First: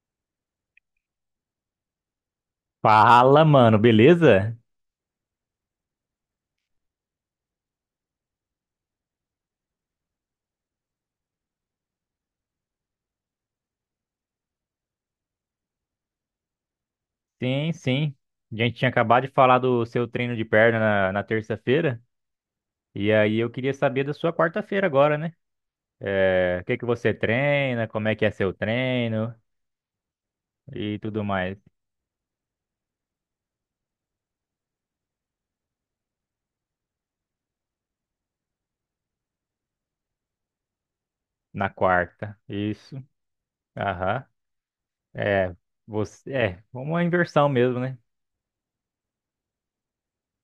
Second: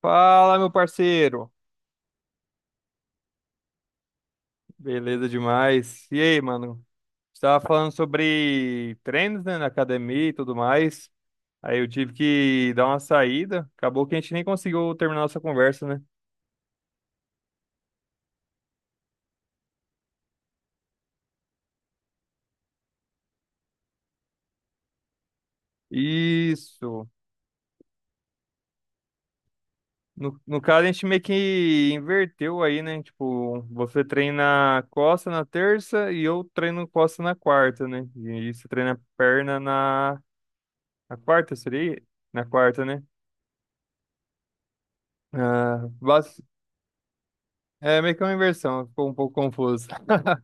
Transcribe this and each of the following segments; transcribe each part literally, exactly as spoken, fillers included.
Fala, meu parceiro. Fala, mano, beleza? Beleza demais. E aí, mano? Estava falando sobre treinos, né, na academia e tudo mais. Aí eu tive que dar uma saída. Acabou que a gente nem conseguiu terminar nossa conversa, né? Sim, sim. A gente tinha acabado de falar do seu treino de perna na, na terça-feira, e aí eu queria saber da sua quarta-feira agora, né? É, o que que Isso. você treina, como é que é seu treino No, no caso, a e gente meio tudo mais que inverteu aí, né? Tipo, você treina costa na terça e eu treino costa na quarta, né? E você treina perna na, na quarta, na seria? quarta. Na quarta, Isso, né? aham. É, Ah, você, é, uma inversão mesmo, né? é meio que uma inversão, ficou um pouco confuso.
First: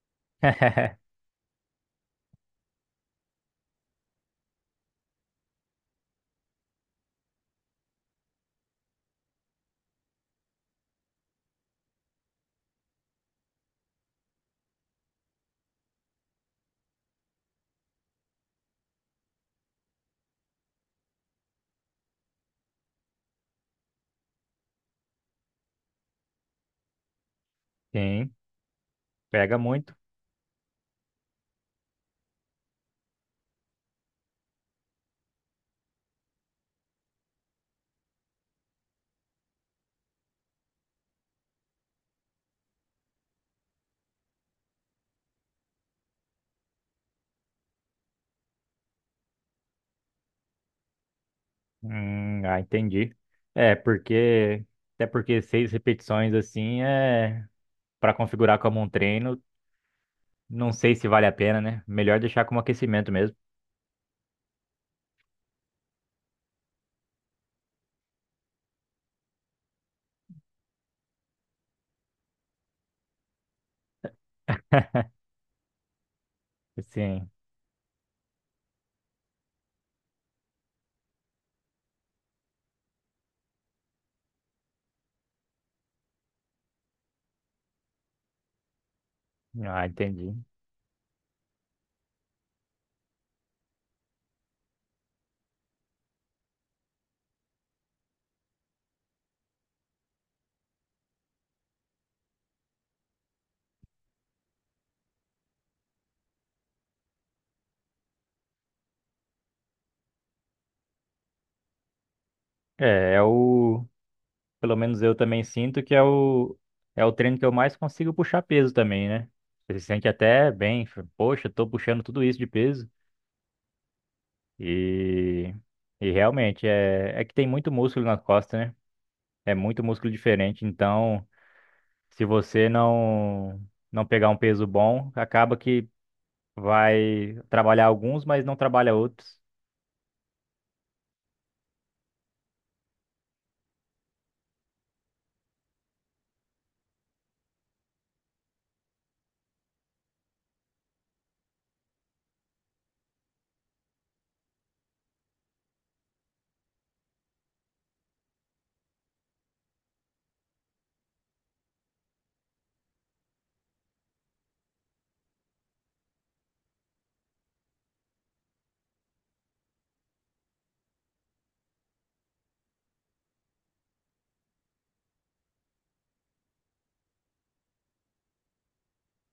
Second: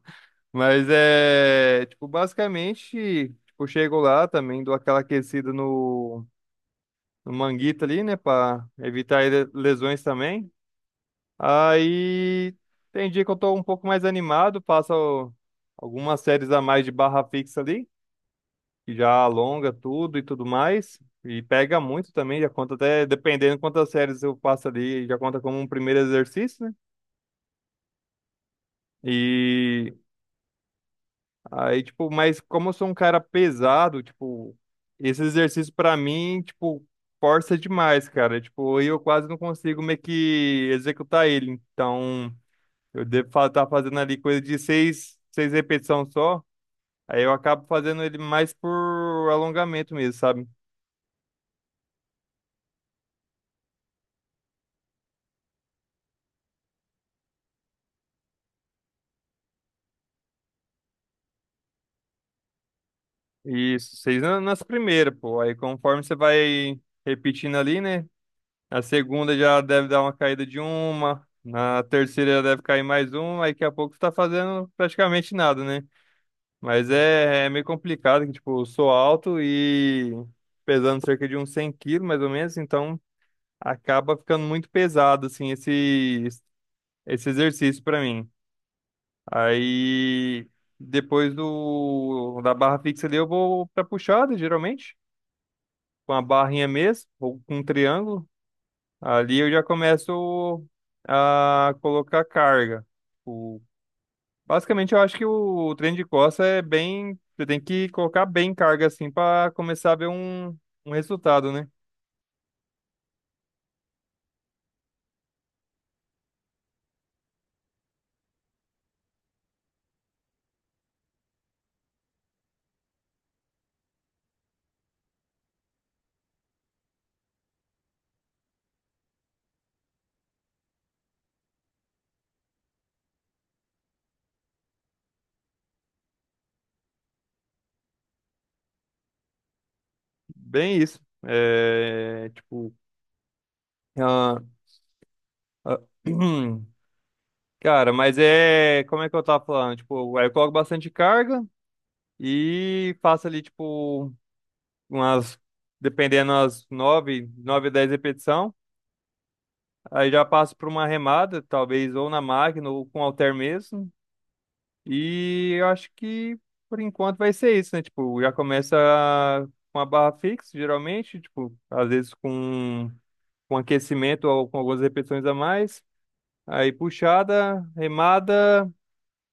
Mas é, tipo, basicamente, tipo, chego lá também, dou aquela aquecida no, no manguito ali, né, pra evitar ele- lesões também. Aí tem dia que eu tô um pouco mais animado, passo al- algumas séries a mais de barra fixa ali, que já alonga tudo e tudo mais. E pega muito também, já conta até, dependendo quantas séries eu passo ali, já conta como um primeiro exercício, né? Sim, pega E muito. aí, tipo, mas como eu sou um cara pesado, tipo, esse exercício pra mim, tipo, força demais, cara. Tipo, aí eu quase não consigo meio que executar ele. Então, eu devo estar fazendo ali coisa de seis, seis repetições só. Aí eu acabo fazendo ele mais por alongamento mesmo, sabe? Hum, ah, entendi. É, porque, até porque seis repetições assim é para configurar como um treino. Não sei se vale a pena, né? Melhor deixar como aquecimento mesmo. Isso, seis na- nas primeiras, pô. Aí conforme você vai repetindo ali, né? A segunda já deve dar uma caída de uma. Na terceira já deve cair mais uma. Aí daqui a pouco você tá fazendo praticamente nada, né? Mas Assim, é, é meio complicado, que tipo, eu sou alto e pesando cerca de uns cem quilos, mais ou menos. Então acaba ficando muito pesado, assim, esse, esse exercício pra mim. ah, entendi. Aí depois do, da barra fixa ali eu vou pra puxada, geralmente. Com a barrinha mesmo, ou com um triângulo. Ali eu já começo a colocar carga. O- Basicamente, eu acho que o treino de costas é bem. Você tem que colocar bem carga assim para começar a ver um, um resultado, né? É, é, o. Pelo menos eu também sinto que é o. É o treino que eu mais consigo puxar peso também, né? Você se sente até bem, fa- poxa, tô puxando tudo isso de peso. E. E realmente, é, é que tem muito músculo na costa, né? É muito músculo diferente. Então, se você não. Não pegar um peso bom, acaba que vai trabalhar alguns, mas não trabalha outros. Bem isso. É, tipo. ah, ah, cara, mas é. Como é que eu tava falando? Tipo, aí eu coloco bastante carga e faço ali, tipo, umas. Dependendo, umas nove, nove dez repetições. Aí já passo por uma remada, talvez ou na máquina ou com halter mesmo. E eu acho que por enquanto vai ser isso, né? Tipo, já começa com a barra fixa, geralmente, tipo, às vezes com, com aquecimento ou com algumas repetições a mais. Aí puxada, remada.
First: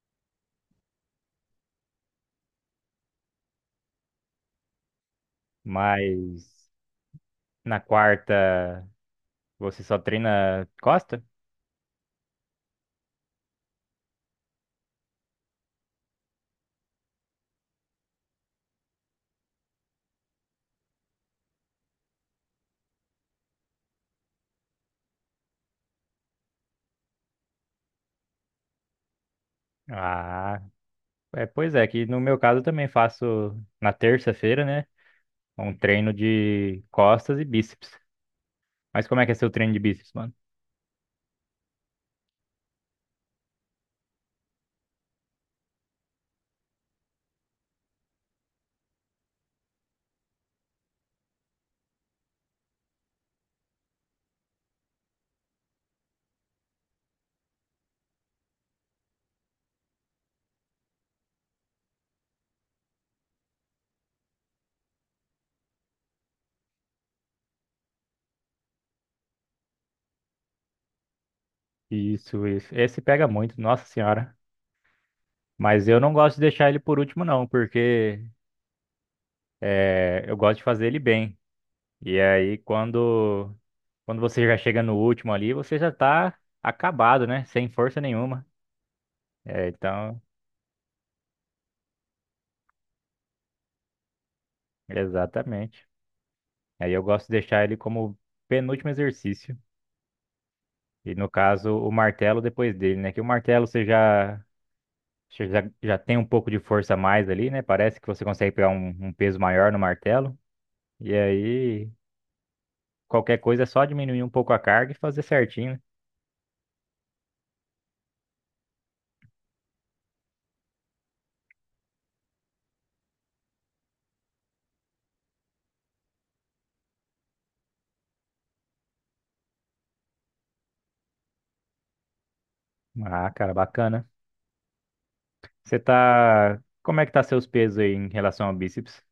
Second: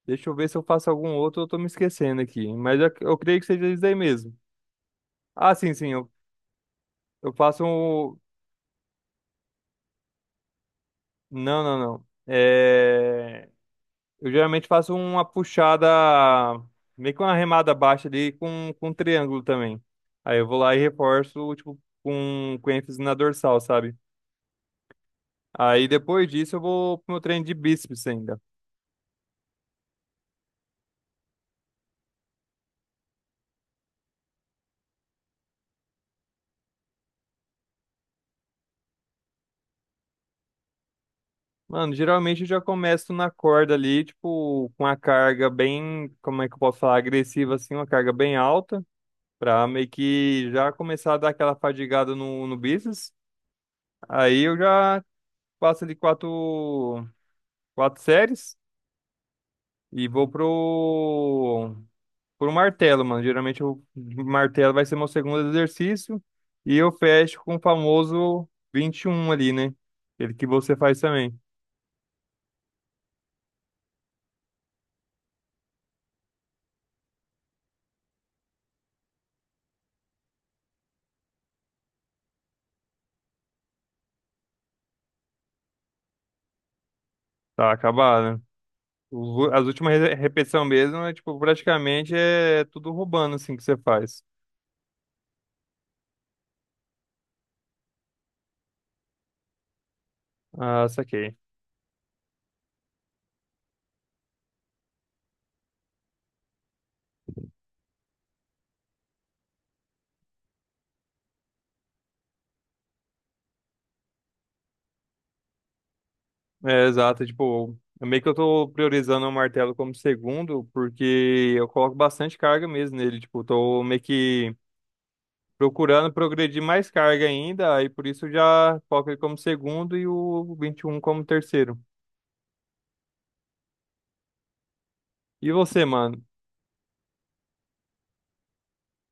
Deixa eu ver se eu faço algum outro, eu tô me esquecendo aqui. Mas eu, eu creio que seja isso aí mesmo. Ah, sim, sim, eu, Mas. eu faço Na um. quarta, você só treina costa? Não, não, não. É. Eu geralmente faço uma puxada, meio que uma remada baixa ali com, com um triângulo também. Aí eu vou lá e reforço, tipo, com, com ênfase na dorsal, sabe? Aí depois disso eu vou pro meu treino de bíceps ainda. Ah, é, pois é, que no meu caso eu também faço na terça-feira, né? Um treino de costas e bíceps. Mas como é que é seu treino de bíceps, mano? Mano, geralmente eu já começo na corda ali, tipo, com uma carga bem, como é que eu posso falar, agressiva assim, uma carga bem alta, pra meio que já começar a dar aquela fadigada no, no bíceps. Aí eu já passo ali quatro, quatro séries. E vou pro, pro martelo, mano. Geralmente o martelo vai ser meu segundo exercício. E eu fecho com o famoso vinte e um ali, né? Aquele que você faz também. Isso, isso. Esse pega muito, nossa senhora. Mas eu não gosto de deixar ele por último, não, porque é, eu gosto de fazer ele bem. E aí, quando, quando você já chega no último ali, você já tá acabado, né? Sem Tá força acabado, né? nenhuma. Os u- As É, últimas re- então, repetição mesmo é, tipo, praticamente é tudo roubando, assim, que você faz. exatamente. Aí eu gosto de deixar ele como penúltimo exercício. Ah, E no saquei. caso, o martelo depois dele, né? Que o martelo você já, você já, já tem um pouco de força a mais ali, né? Parece que você consegue pegar um, um peso maior no martelo. E aí, qualquer coisa é só diminuir um pouco a carga e fazer certinho, É, exato. é, Tipo, é meio que eu tô priorizando o martelo como segundo, porque eu coloco bastante carga mesmo nele. Tipo, eu tô meio que procurando progredir mais carga ainda, aí por isso já coloco ele como segundo e o vinte e um como terceiro. né? Ah, cara, bacana. E Você você, mano? tá. Como é que tá seus pesos aí em relação ao bíceps?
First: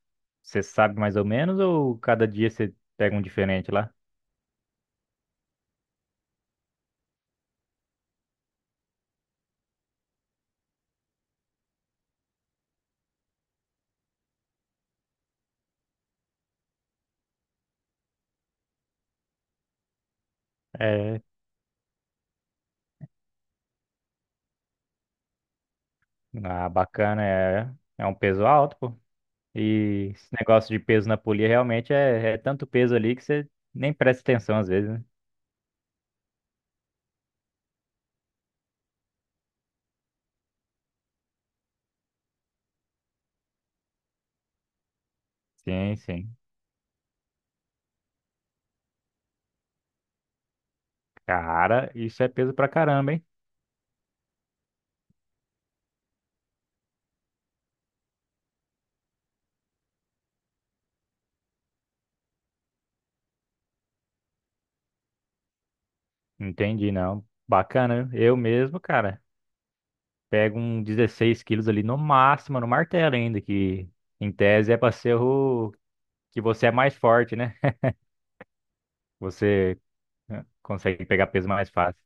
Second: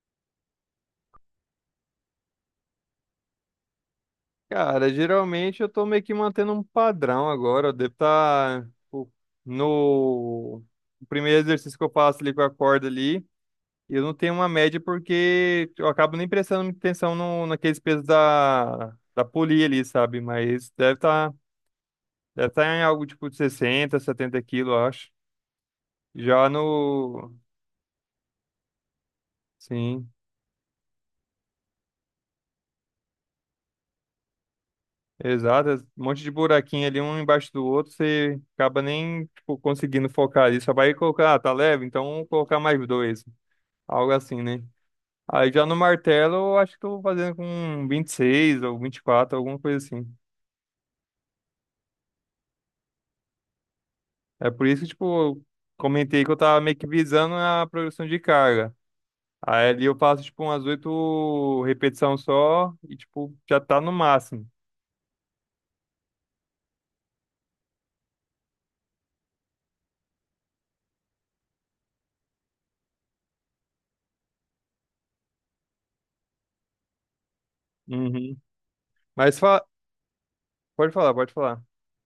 Você sabe mais ou menos ou cada dia você pega um diferente lá? Cara, geralmente eu tô meio que mantendo um padrão agora. Eu devo estar no o primeiro exercício que eu faço ali com a corda ali. Eu não tenho uma média porque eu acabo nem prestando muita atenção no, naqueles pesos da, da polia ali, sabe? Mas deve É. estar deve tá em algo tipo de sessenta setenta quilos, eu acho. Já Ah, bacana, no. é. É um peso alto, pô. Sim. E esse negócio de peso na polia realmente é, é, tanto peso ali que você nem presta atenção às vezes, né? Exato, é um monte de buraquinho ali, um embaixo do outro, você acaba nem, tipo, conseguindo focar ali. Só vai colocar, ah, tá leve, então vamos colocar mais dois. Algo assim, né? Aí já no Sim, martelo, sim. eu acho que eu vou fazendo com vinte e seis ou vinte e quatro, alguma coisa assim. Cara, isso é peso pra caramba, hein? É por isso que, tipo, eu comentei que eu tava meio que visando a progressão de carga. Aí ali eu faço, tipo, umas oito repetições só e, tipo, já tá no máximo. Entendi, não. Bacana, viu? Eu mesmo, cara, pego um dezesseis quilos ali no máximo, no martelo ainda, que em tese é pra ser o que você é mais forte, né? Uhum. Mas fa... Você eh, pode consegue falar, pegar pode peso falar. mais fácil.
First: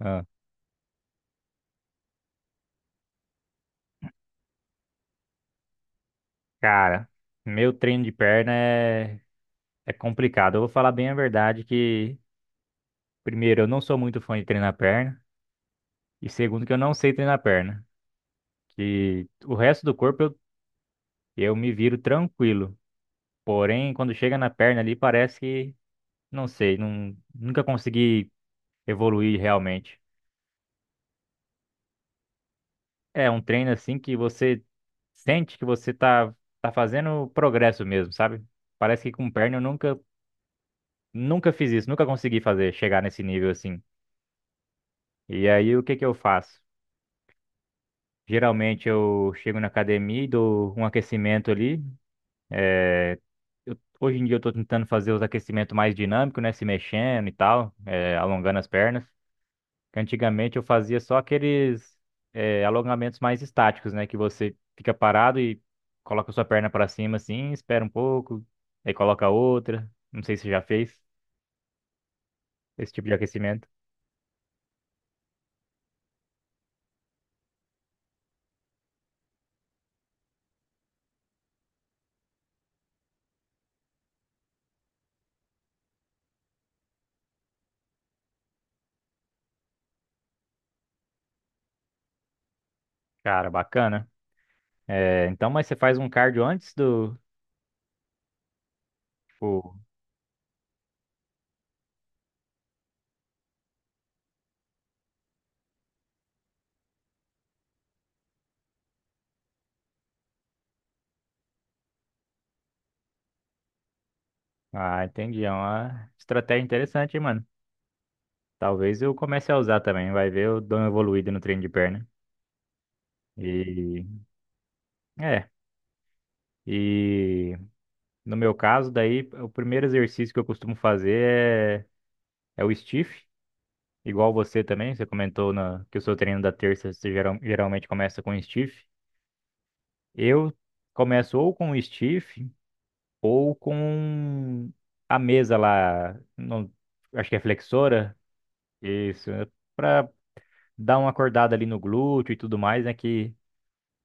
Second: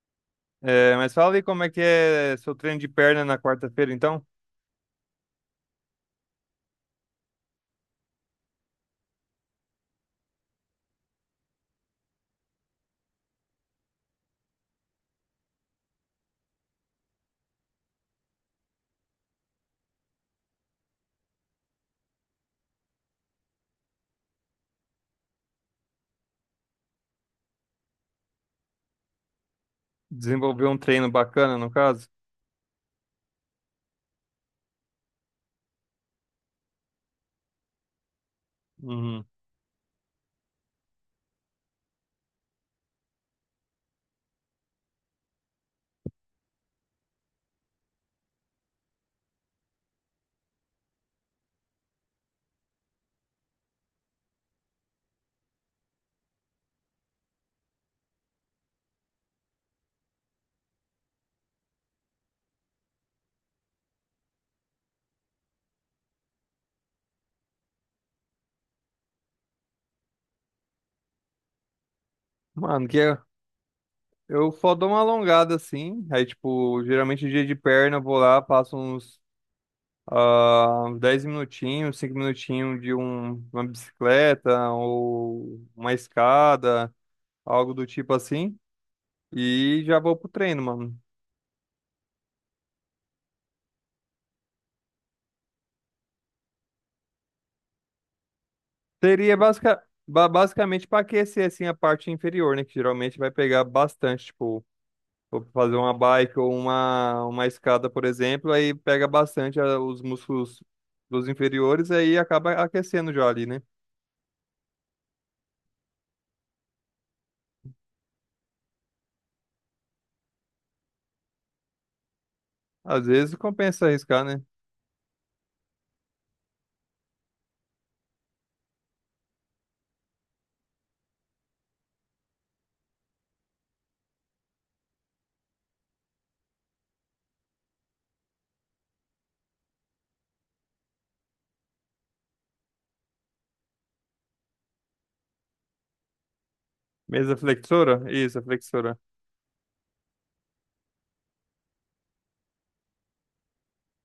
Ah, É, mas fala aí como é que é seu treino de perna na quarta-feira, então? cara, meu treino de perna é, é complicado. Eu vou falar bem a verdade que, primeiro, eu não sou muito fã de treinar perna. E segundo, que eu não sei treinar perna. Que o resto do corpo eu, eu me viro tranquilo. Porém, quando chega na perna ali, parece que, não sei, não, nunca consegui evoluir realmente. Desenvolveu um treino bacana, no caso? É um treino assim que você sente que você tá, tá fazendo progresso mesmo, sabe? Parece que Uhum. com perna eu nunca, nunca fiz isso, nunca consegui fazer, chegar nesse nível assim. E aí, o que que eu faço? Geralmente eu chego na academia e dou um aquecimento ali. Eu- hoje em dia eu tô tentando fazer os aquecimentos mais dinâmicos, né? Se mexendo e tal, é, alongando as pernas. Que antigamente eu fazia só aqueles é, alongamentos mais estáticos, né? Que você fica parado e coloca sua perna pra cima assim, espera um pouco, aí coloca outra. Não sei se você já fez Mano, esse que tipo de eu, aquecimento. eu só dou uma alongada assim. Aí, tipo, geralmente dia de perna eu vou lá, passo uns ah, uns dez minutinhos, cinco minutinhos de um, uma bicicleta ou uma escada, algo do tipo assim. E já vou pro treino, mano. Cara, bacana. É, então, mas você faz um cardio antes do. Seria Tipo, basica, ba- basicamente pra aquecer assim a parte inferior, né? Que geralmente vai pegar bastante, tipo. For fazer uma bike ou uma, uma escada, por exemplo, aí pega bastante ah, os músculos dos inferiores e aí acaba aquecendo já ali, né? ah, entendi. É uma estratégia interessante, hein, mano. Talvez eu comece a usar também. Vai ver, eu dou uma evoluída no treino de perna. Às vezes compensa E arriscar, né? É. E no meu caso, daí, o primeiro exercício que eu costumo fazer é, é, o stiff, igual você também. Você comentou na, que o seu treino da terça você geral- geralmente começa com stiff. Eu começo ou com o stiff ou com a mesa lá, não, acho Mesa que é flexora? flexora, Isso, a flexora. isso, para dar uma acordada ali no glúteo e tudo mais, né? Que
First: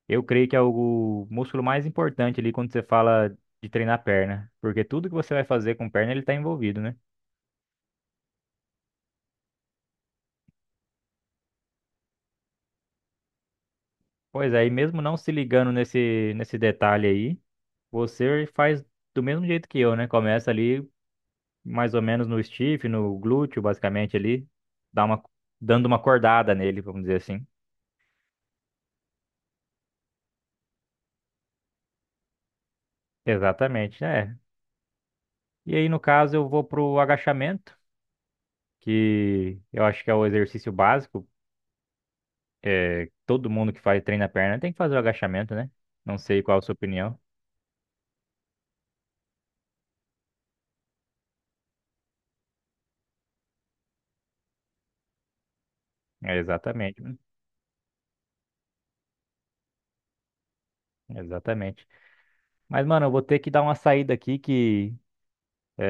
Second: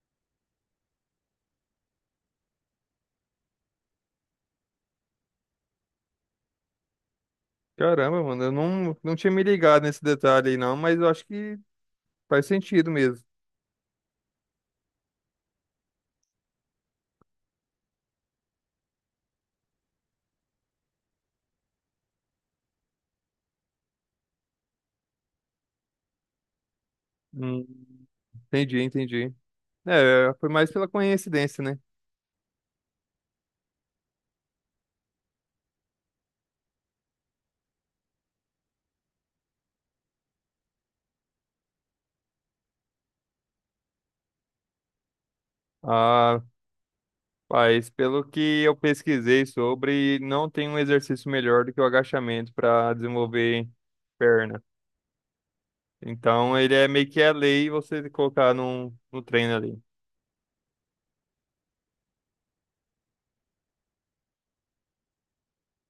eu creio que é o músculo mais importante ali quando você fala de treinar perna, porque tudo que você vai fazer com perna ele está envolvido, né? Caramba, mano, eu não, não tinha me ligado nesse detalhe aí, não, mas eu acho que faz sentido mesmo. Pois é, e mesmo não se ligando nesse, nesse detalhe aí, você faz do mesmo jeito que eu, né? Começa ali mais ou menos no stiff, no glúteo, basicamente ali, dá uma, dando uma cordada nele, vamos dizer assim. Hum, Entendi, entendi. É, foi mais pela coincidência, né? Exatamente, é. E aí, no caso, eu vou pro agachamento, que eu acho que é o exercício básico é, todo mundo que faz treino na perna tem que fazer o agachamento, né? Não Ah, sei qual a sua opinião. mas pelo que eu pesquisei sobre, não tem um exercício melhor do que o agachamento para desenvolver perna. É, Então ele é exatamente, meio mano. que a lei você colocar num, no treino ali. Exatamente. Mas, mano, eu vou ter que dar uma saída aqui que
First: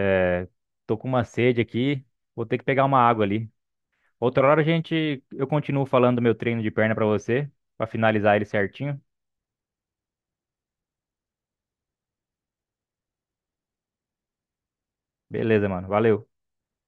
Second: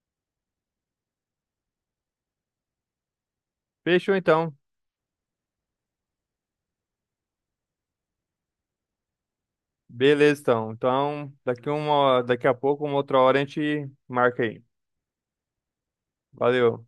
é, tô com uma sede aqui. Vou ter que pegar uma água ali. Fechou Outra então. hora a gente, eu continuo falando do meu treino de perna pra você, pra finalizar ele certinho. Beleza então. Então, daqui uma, daqui a pouco, uma outra hora a gente marca aí. Beleza, mano. Valeu. Valeu.